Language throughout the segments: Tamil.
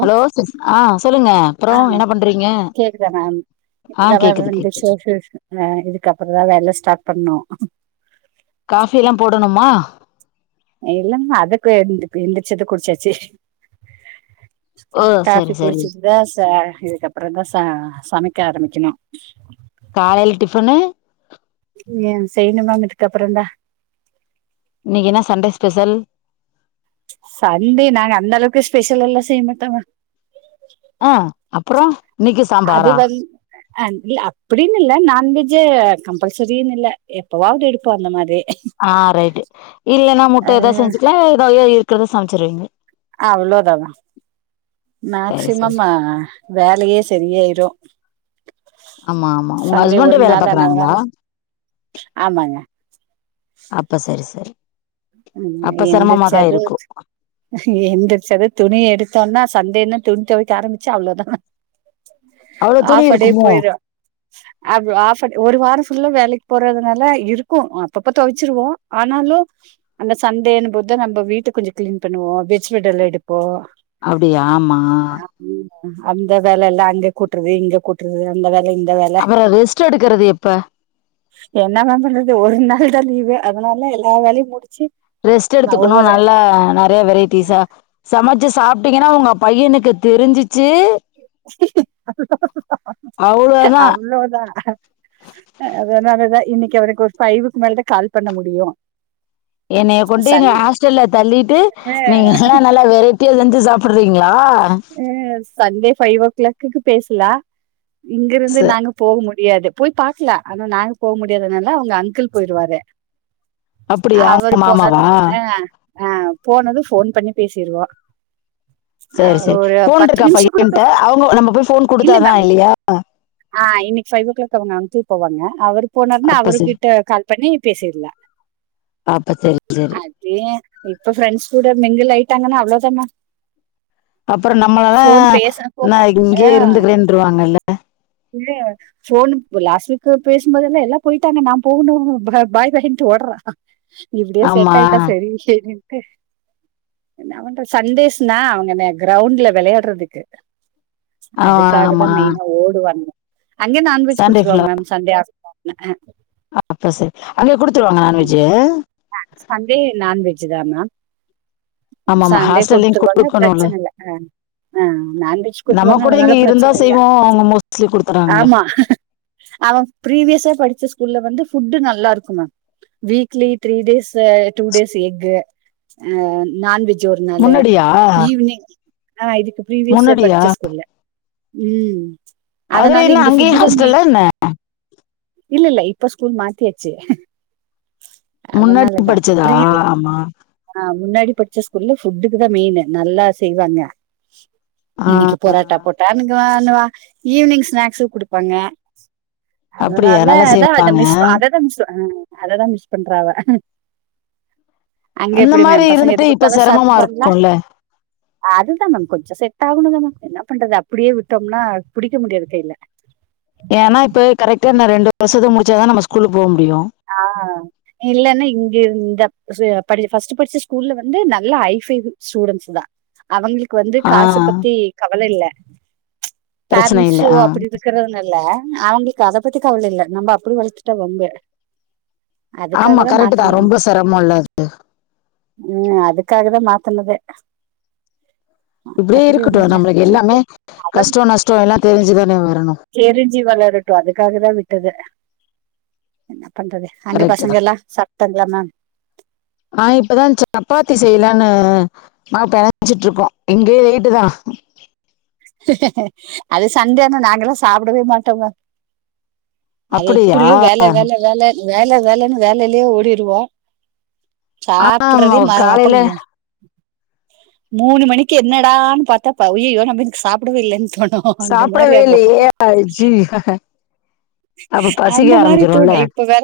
ஹலோ சிஸ் ஆ சொல்லுங்க அப்புறோ ஆ என்ன பண்றீங்க கேக்குதா மேம் ஆ இப்ப தா மேம் கேக்குது எந்ருச்ச கேக்குது [unintelligible] ஆ இதுக்கப்பற தா வேல ஸ்டார்ட் பண்ணு காஃபி எல்லா போடணுமா இல்லாமா அதுக்கு எந்துக்கு எந்திரிச்சது குட்ச்சாச்சு ஓ காஃபி சரி சரி குடிச்சிட்டு தா ச இதுக்கப்பறொ தா ச சமக்க ஆரம்பிக்கணு காலேல டிஃபனு ஏ செய்ணு மேம் இதுக்கப்பறொந்தா இன்னெக்கி என்ன சண்டே ஸ்பெஷல் சண்டே நாங்க அந்த அளவுக்கு ஸ்பெஷலா எல்லா செய் மாட்டாங்க ஆ அப்பறோ இன்னெக்கி ஸ் அது வன் அ இல்ல அப்பிடின்னு இல்ல நான் வெஜு கம்பல்சரின்னு இல்ல எப்பவாது எடுப்போ அந்த மாரி ஆ ரைட்டு இல்லன்னா முட்ட எதா செஞ்சுக்லா எதா எ இருக்குறத சமச்சுருவீங்க அவ்ளோ தாங்க சரி சரி மேக்சிமம் வேலயே செரி ஆயிரு ஆமா ஆமா உங்க ஒரு ஹஸ்பண்டு வேல நாள் ஆனா பாக்குறாங்களா அதனால ஆமாங்க அப்ப சரி சரி ம் அப்ப சிரமமாதா எந்திருச்சது இருக்கு எந்திருச்சது துணி எடுத்தோன்னா சண்டேன்னு துணி தொவக்க ஆரம்பிச்சா அவ்ளோதா மே அவ்ளோ துணி ஆஃப் அ டே இருக்குமோ போய்ரு அப் ஆஃப் அ ட் ஒரு வாரொ ஃபுல்லா வேலெக்கி போறதுனால இருக்கு அப்பப்ப தொவச்சிருவோ ஆனாலு அந்த சண்டேன்னு போது நம்ப வீட்டு கொஞ்சோ க்ளீன் பண்ணுவோ வெஜ் விடல் எடுப்போ அப்டியா ஆமா அந்த வேல எல்லா அங்க குட்றது இங்க குட்றது அந்த வேல இந்த வேல அப்பறோ ரெஸ்ட் எடுக்கறது எப்ப என்ன மேம் பண்றது ஒரு நாள் தா லீவு அதனால எல்லா வேலயு முடிச்சு ரெஸ்ட் நா எடுத்துக்கணு ஒவ்வொரு நல்லா நறையா வெரைட்டிஸா சமச்சு சாப்ட்டீங்கன்னா உங்க பையனுக்கு தெருஞ்சுச்சு அவ்ளோதா அவ்ளோதான் அவ்ளோதா அதனாலதா இன்னெக்கி அவருக்கு ஒரு ஃபைவுக்கு மேலதா கால் பண்ண முடியு என்னைய கொண்டுங்க சண்டே ஹாஸ்டல்ல தள்ளிட்டு நீங்க எல்லா நல்லா வெரைட்டியா செஞ்சு சாப்புட்றீங்களா அ சண்டே ஃபைவ் ஓ க்ளாக்கு பேசலா இங்க ச இருந்து நாங்க போக முடியாது போய் பாக்கலா ஆனா நாங்க போ முடியாதுனால அவ்ங்க அங்கிள் போயிருவாரு அப்டியா அவரு உங்க போனதா மாமாவா ஆ ஆ போனது ஃபோன் பண்ணி பேசீருவோ அ சரி சரி ஒரு ப ஃபோன் இருக்கா பையன்ட அவ்ங்க நம்ம போய் ஃபோன் குடுத்தாதா மேம் இல்லியா ஆ இன்னிக் ஃபைவ் ஓ க்ளாக் அவ்ங்க அங்கிள் போவாங்க அவரு போனார்னா அப்ப சரி அவருகிட்ட கால் பண்ணி பேசிர்லா ஆ அப்ப செரி செரி ஏ இப்ப ஃப்ரண்ட்ஸ் கூட மிங்குள் ஆயிட்டாங்கன்னா அவ்ளோதாமா அப்பறோ நம்மளல்லா பேசப்போ நா இங்கே இருந்துக்கிறேன்ருவாங்கல்ல உள்ளயா ஃபோன் பு லாஸ்ட் வீக்கு பேசும்போதெல்லா எல்லா போயிட்டாங்க நா போகுணு ப பாய் பாயின்ட்டு ஓடறா இப்டியே ஆமா செட் ஆயிட்டா செரி சேரின்ட்டு [unintelligible] சன்டேஸ்னா அவங்க என்ன க்ரௌண்ட்ல வெளையாட்றதுக்கு ஆ அதுக்காக தா ஆமா மெயினா ஓ அங்கயே நான்வெஜ் சண்டே குடுச்சுருவாங் மேம் சண்டே [inaudible] அ அ அப்ப செர் அங்கயே குடுத்துருவாங்க நான்வெஜ் அ சண்டே நான்வெஜ் தா மேம் ஆமாமா. சண்டே ஹாஸ்டல்லயும் குடுத்துருவாங்க குடுக்கணும்ல. பிரச்சன இல்ல அ அ நான்வெஜ் நம்ம குடுத்துருவாங்க கூட அதனால இங்க இருந்தா பிரச்சன இல்ல செய்வோம். அவங்க மோஸ்ட்லி குடுத்துறாங்கல்ல. ஆமா அவ ப்ரீவியஸா படிச்ச ஸ்கூல்ல வந்து ஃபுட்டு நல்லாருக்கு மேம் வீக்லி த்ரீ டேஸ் அ டூ டேஸ் எக்கு அ நான்வெஜ் ஜூ ஒருநாளு முன்னாடியா? ஈவினிங் ஆ இதுக்கு ஃபிரீவியஸா முன்னாடியா? படிச்ச ஸ்கூல்ல உம் அதுல அதனால என்ன இங்க ஃபுட்டு அங்கேயும் தா மெய் ஹாஸ்டல்லா என்ன? இல்லல்ல இப்ப ஸ்கூல் மாத்தியச்சு முன்னாடி படிச்சதா ப்ரீவி ஆமா ஆ முன்னாடி பட்ச்ச ஸ்கூல்ல ஃபுட்டுக்கு தா மெயினு நல்லா செய்வாங்க ஆ இன்னிக்கு பொராட்டா போட்டானுங்குவானுவ ஈவி்னிங் ஸ்நாக்ஸு குடுப்பாங்க அப்படியா? அதனால நல்லா அதா அத செய்வாங்க. மிஸ் அததா மிஸ் அ அததா மிஸ் பண்றா அவ அங்க அந்த எப்புடி மாரி மேம் பசங்க இருந்துட்டு எது இப்ப குடுத்தாலு சிரமமா சாப்ட்டுபாங்ளா இருக்கும்ல. அதுதா மேம் கொஞ்சோ செட் ஆகணுல்ல‌ மேம் என்ன பண்றது அப்புடியே விட்டோம்னா புடிக்க முடியாது கையில ஏன்னா இப்பவே கரெக்டா நா ரெண்டு வருஷத்த முடிச்சாதா நம்ம ஸ்கூலுக்கு போவ் முடியு ஆ இல்லன்னா இங்கேருந்து [unintelligible] சு படு ஃபஸ்ட் படிச்ச ஸ்கூல்ல வந்து நல்லா ஹைஃபைவு ஸ்டூடெண்ஸ் தா அவங்களுக்கு வந்து ஆ காச பத்தி கவல இல்ல பிரச்சனை இல்ல. பேரண்ட்ஸ்சு ஆ. அப்புடி [unintelligible] க்கிறதுனால்ல அவங்களுக்கு அத பத்தி கவல இல்ல நம்ப அப்புடி வளத்துட்டா வம்பு அதுக்காக ஆமா கரெட்டு தா மாத்தனது ரொம்ப செரமோல்ல அது உம் அதுக்காகதா மாத்தனதே இப்டியே இருக்கட்டு இல்ல நம்பளுக்கு எல்லாமே கஷ்டோ நஷ்டோ எல்லா தெரிஞ்சு தான வரணு தெரிஞ்சி வளரட்டு அதுக்காகதா விட்டதே என்ன பண்றது அங்க கரெக்ட் தான். பசங்கெல்லா சாப்ட்டாங்களா மேம் ஆ இப்பதா சப்பாத்தி செய்யலானு மாவு பெணைஞ்சிட்ருக்கோ இங்கயே லேட்டு தா அது சண்டேயான நாங்கல்லா சாப்டவே மாட்டேங்க அது அப்படியா எப்புடியு வேல வேல வேல வேல வேலன்னு வேலயிலே ஓடிடுவோ ஆமா சாப்புட்றதே ம அப்ப காலையில [unintelligible] மூணு மணிக்கு என்னடான் பாத்தா ப உய்யய்யோ நம்ம இன்கு சாப்டவே இல்லன் தோணு ஓ அந்த மாரி சாப்பிடவே ஆகு இல்லையே ஐயோ அப்ப பசிக்க அந்த மாரி ஆரம்பிச்சிரும்ல தோணு இப்ப வேற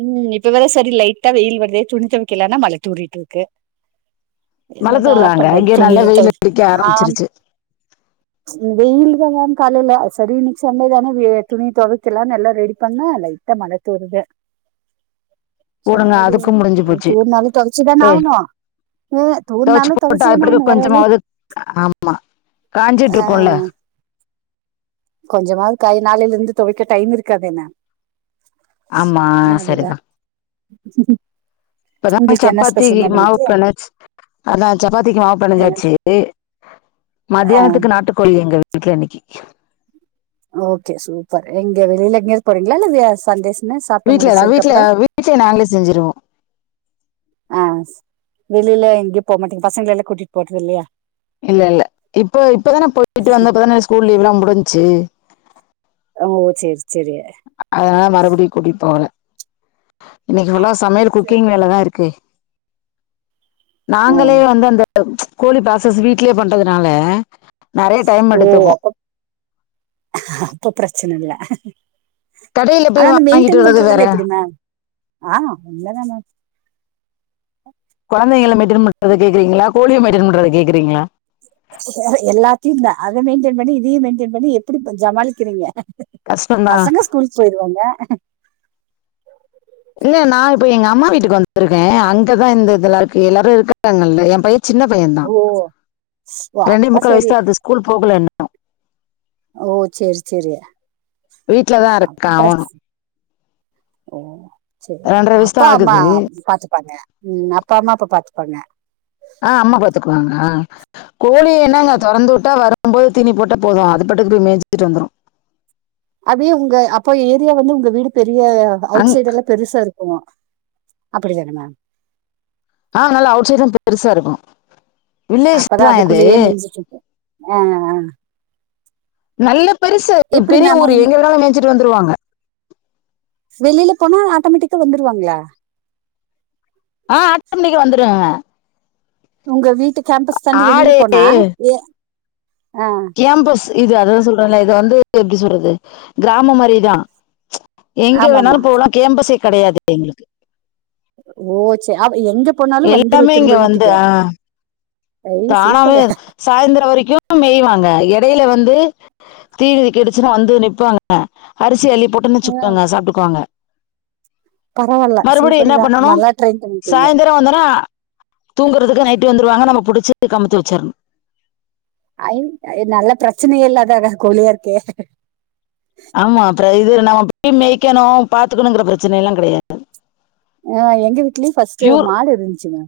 உம் இப்ப வேற சரி லைட்டா வெயில் வருதே துணி துவைக்கலானா மழ தூறிட்ருக்கு என்னதா மலத்தூர் தாங்க பண்றது இங்க நல்லா துணியு தொ வெயில் அடிக்க ஆம் ஆரம்பிச்சிருச்சு ம் வெயில் தா மேம் காலைல அ சரி இன்னிக்கு சண்டே தான வே துணி தொவைக்கலான் எல்லா ரெடி பண்ணா லைட்டா மழ தூருது போடுங்க சேரி அதுக்கும் முடிஞ்சு போச்சு தூர்நாலு தொவச்சுதான ஏய், ஆவ்னு ஒ துவைச்சு தூர்நாலு போட்டு அது தொவச்சுதான பிறகு ஆவ்னு வேற வழி கொஞ்சமாவது ஆமா ஆ காஞ்சிட்ருக்கோல்ல கொஞ்சமாவது காயு நாளேலருந்து தொவைக்க டைம் இருக்காத என்ன ஆமா அதுதா சரிதான் இப்பதா உங்களுக்கு என்ன ஸ்பெஷல் சப்பாத்திக்கு மேம் மாவு இன்னைக்கு பெணச் அதா சப்பாத்திக்கு மாவு பெணஞ்சாச்சு ஆ மத்தியானத்துக்கு நாட்டுக்கோழி எங்க வீட்ல இன்னைக்கி ஓகே சூப்பர் எங்க வெளியில எங்கயா போறீங்களா இல்ல சண்டேஷன்ன சாப்ட்டு முடிச்சதுக்கு அப்புற வீட்லயே நாங்களே செஞ்சுருவோ ஆ வெளியில எங்கயு போ மாட்டிங்க பசங்கல்லா கூட்டிட்டு போறது இல்லையா இல்ல இல்ல இப்ப இப்பதான போயிட்டு வந்தப்பதான ஸ்கூல் லீவல்லா முடிஞ்சு ஓ சரி சரி அதனால மறுபடியு கூட்டிடு போகல இன்னைக்கு எவ்ளவு சமையல் குக்கிங் வேலதா இருக்கு ஆ நாங்களே வந்து அந்த கோழி பிராசஸ் வீட்லயே பண்றதுனால நெறைய டைம் ஓ எடுத்துக்கு அப்பப் அப்ப பிரச்சன இல்ல கடையில ஆனா போய் அந்த வாங்கிட்டு மெயின்டென் வர்றது வேற பண்றதல்ல எப்படி மே ஆ உள்ளதான குழந்தைகள மெயின்டன் பன்றத கேக்குறீங்களா கோழிய மெயின்டன் பண்றத கேக்குறீங்களா எல்லாத்தையு தா அத மெயின்டென் பண்ணி இதையு மெயின்டென் பண்ணி எப்படி ஜமாளிக்கிறீங்க கஷ்டந்தா பசங்க ஸ்கூலுக் போயிருவாங்க இல்ல நா இப்ப எங்க அம்மா வீட்டுக்கு வந்திருக்கே அங்கதா இந்த இதெல்லா இருக்கு எல்லாரு இருக்காங்கள எ பைய சின்ன பையந்தா ஓ ஓ ரெண்டே அப்ப முக்கால் வயசு சரி தா ஆகுது ஸ்கூல் போகல இன்னு ஓ சரி சரி வீட்லதா அப்ப இருக்கா பிரச் அவனு ஓ சரி ரெண்டரை வயசுதா அப்பா அம்மா ஆகுது பாத்துப்பாங்க ம் அப்பா அம்மா அப்ப பாத்துப்பாங்க ஆ அம்மா பாத்துக்குவாங்க அ கோழி என்னங்க தொறந்து வுட்டா வர ரம்போது தீனி போது அத பாட்டுக் போய் மேஞ்சிட்டு வந்துரு அபி உங்க அப்போ ஏரியா வந்து உங்க வீடு பெரிய அவுட் அங் சைடு எல்லா பெருசா இருக்குமா அப்படியாங்க மேம் ஆ நல்லா அவுட் சைடுலா பெருசா இருக்கு அப்பதா அதுக்குள்ளேயே மேஞ்சுட்டு இருக்கு ஆ ஆ நல்ல பெருசு பெரிய ஊர் எங்க வேனாலு மேஞ்சிட்டு வந்துருவாங்க வெளில போனா ஆட்டோமேட்டிக்கா வந்துருவாங்களா ஆ ஆட்டோமெட்டிக்கா வந்துருவாங்க உங்க வீட்டு கேம்பஸ் தாண்டி வெளில ஆடு போனா ஏ ஆ கேம்பஸ் இது அததா சொல்றன்ல இத வந்து எப்டி சொல்றது கிராம மாரிதா எங்கே வேணாலு ஆமாமா போலா கேம்பசே கெடையாது எங்களுக்கு ஓ சே எங்க போனாலு வந்துரு எல்லாமே இங்க திரும்ப வந்து வீட்டுக்கு அ ஐ தானாவே சூப்பரு சாய்ந்தர வரைக்கு மேய்வாங்க எடையில வந்து திவிதி கேட்டுச்சுன்னா வந்து நிப்பாங்க அரிசி அள்ளி போட்டோன் ஆ வச்சுக்கோங்க சாப்ட்டுக்குவாங்க பரவால்ல மறுபடி சூப்பர் என்ன தா பண்ணணு நல்லா ட்ரெயின் பண்ணிருக்கீங்க சாயந்தர வந்தன தூங்கறதுக்கு நைட்டு வந்துருவாங்க நம்ம புடிச்ச கமத்தி வச்சிருணு அய் நல்ல பிரச்சனயே இல்லாத கோழியா இருக்கே ஆமா அப்ற இது நம்ம போய் மேய்க்கணு பாத்துக்கணுங்கிற பிரச்சன எல்லா கெடையாது ஆ எங்க வீட்டுலயு ஃபஸ்டு பியூர் மாடு இருந்துச்சுங்க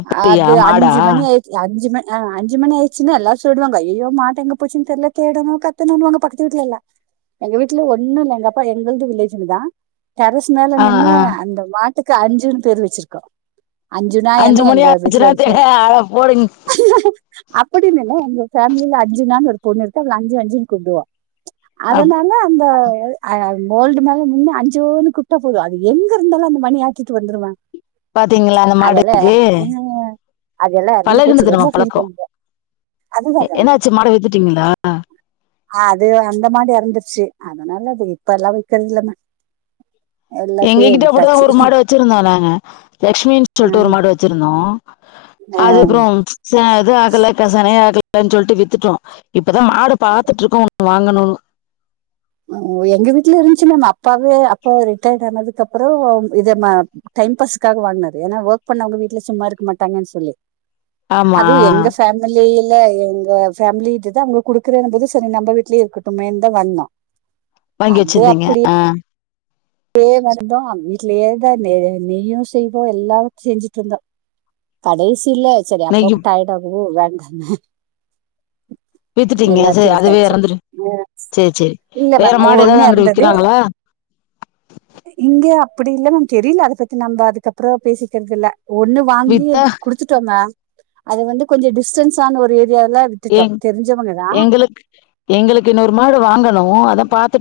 அப்படியா அது மாடா அஞ்சு மணி ஆயிச் அஞ்சு ம அஞ்சு மணியாயிச்சுனா எல்ல சொடுவாங்க ஐயயோ மாட்ட எங்க போச்சு தெரியில தேடனு ன்னேன் வாங்க பக்கத்து வீட்ல இல்ல எங்க வீட்ல ஒன்னு இல்ல எங்க அப்பா எங்கள்து வில்லேஜு தா டெரஸ் மேல ஆ நின்னு ஆ அந்த மாட்டுக்கு அஞ்சுன் பேர் வச்சிருக்கோ அஞ்சுனா அஞ்சு என்ன மணி எங்க வீட்ல ஆச்சுன்னா ஒரு போ தெரிய ஆள போடுங்க அப்டினு இல்ல எங்க ஃபேமில அஞ்சுனான் ஒரு பொண்ணு இருக்கு அவள அஞ்சு அஞ்சுன் கூப்டுவோ அப்- அதனால இந்த அ மோல்டு மேல நின்னு அஞ்சோன் குப்டா போது அது எங்க இருந்தாலு அந்த மணி ஆ க்கிட்டு வந்துருவே பாத்தீங்ளா அந்த மாடு அ [inaudible] அதெல்லா அருந்து போச்சு ரொம்ப நம்ம ஃபீல் பழக்கம் பண்றே என்னாச்சு மாட வித்துட்டீங்களா ஆ அது அந்த மாடு எறந்துருச்சி அதனால அது இப்பல்லா விக்கிறதி ல்லங்க எங்ககிட்டகூட ஒரு மாடு வச்சிருந்தோ நாங்க லக்ஷ்மின் சொல்ட்டு ஒரு ஆஹ் மாடு வச்சிருந்தோ அது அப்றோ இது ஆகல இப்ப செனயாக லைன் சொல்ட்டு வித்துட்டோ இப்பதா மாட பாத்துட்ருக்கோ ஒன்னு வாங்கணுனு அ எங்க வீட்ல இருந்துச்சு மேம் அப்பாவே அப்பா ரிட்டையர்டு ஆனதுக்கப்பறோ இது ம டைம் பாஸுக்காக வாங்கனது ஏன்னா ஒர்க் பண்ணவங்க வீட்ல சும்மா இருக்க மாட்டங்கன் சொல்லி ஆமா அதுவு எங்க ஃபேம் மிலில எங்க ஃபேமிலிட்டதா அவுங்க குடுக்குறேனு போது சரி நம்ம வீட்லயே இருக்கட்டுமேன் தா வாங்னோ வாங்கி வச்சிருந்தீங்க அ தே மாரிதா வீட்லயேதா நெ நெய்யு செய்வோ எல்லா செஞ்சிட்ருந்தோ கடைசில சரி இன்னைக்கு அப்பாக்கு டயடு ஆகு வேண்டான்னு வித்துட்டீங்க சரி எல்லாத்தையு அதுவே வித்தாச்சு இறந்துரு சரி சரி இல்ல வேற மேம் ஒ மாடு ஒண்ணு ஏதாவது அங்கிட்டு எறந்தது விக்கிறாங்களா இங்க அப்டி இல்ல மேம் தெரில அத பத்தி நம்ப அதுக்கப்றோ பேசிக்கறதில்ல ஒண்ணு வாங்கி வித்தா குடுத்துட்டோ மேம் அது வந்து கொஞ்ச டிஸ்டன்ஸ் ஆன ஒரு ஏரியால வி எங் எங்குளுக் எங்களுக்கு இன்னொரு மாடு வாங்கணு அதா பாத்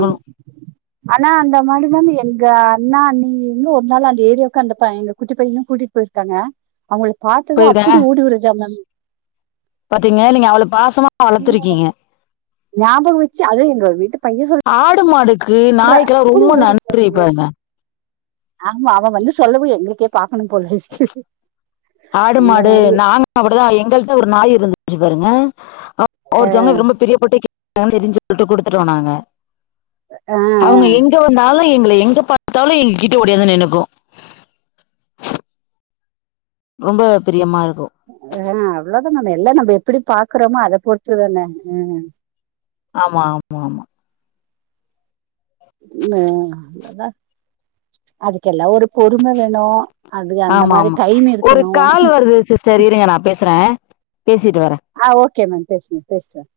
[inaudible] ஆனா அந்த மாடு மேம் எங்க அண்ணா அண்ணி இங்கு ஒரு நாள் அந்த ஏரியாக்கு அந்த பை எங்க குட்டி பைய கூட்டிட் போயிருக்காங்க அவுங்கள பாத்தது போயிருக்காங்க அப்டி ஓடிவருதா மேம் பாத்தீங்க நீங்க அவ்ளோ பாசமா வளத்துருக்கீங்க ஞாபகம் வச்சு அது எங்க வீட்டு பைய சொல் ஆடு மாடுக்கு நாய்க்கலா ரொம்ப ஓடிச்சு நன்றி பாருங்க ஆமா அவ வந்து சொல்லவு எங்களுக்கே பாக்கணு போல ஆயிரிச்சு ஆடு மாடு நாங்க அப்டிதா எங்கள்ட்ட ஒரு நாயிருந்துச்சு பாருங்க [inaudible] ஆஹ் ஒருத்தவங்க ரொம்ப பிரியபட்டு [inaudible] தெரிஞ்ச [inaudible] கிட்ட குடுத்துட்டோ நாங்க அவுங்க ஆஹ் எங்க வந்தாலு எங்கள எங்க பாத்தாலு எங்க கிட்ட ஒடியாந்து நின்னுக்கு ரொம்ப பிரியமாருக்கு அ அவ்ளோ தா நம்ம எல்லா நம்ப எப்படி பாக்கறமோ அத பொறுத்துதான ம் ஆமா ஆமா ஆமா ம் அவ்ளோதா அதுக்கெல்லா ஒரு பொறும வேணு ஆமாமா ஒரு கால் வருது சிஸ்டர் இருங்க நா பேசுறே பேசிட்டு வரே அ ஓக்கே மேம் பேசுங்க பேஸ்ட்டு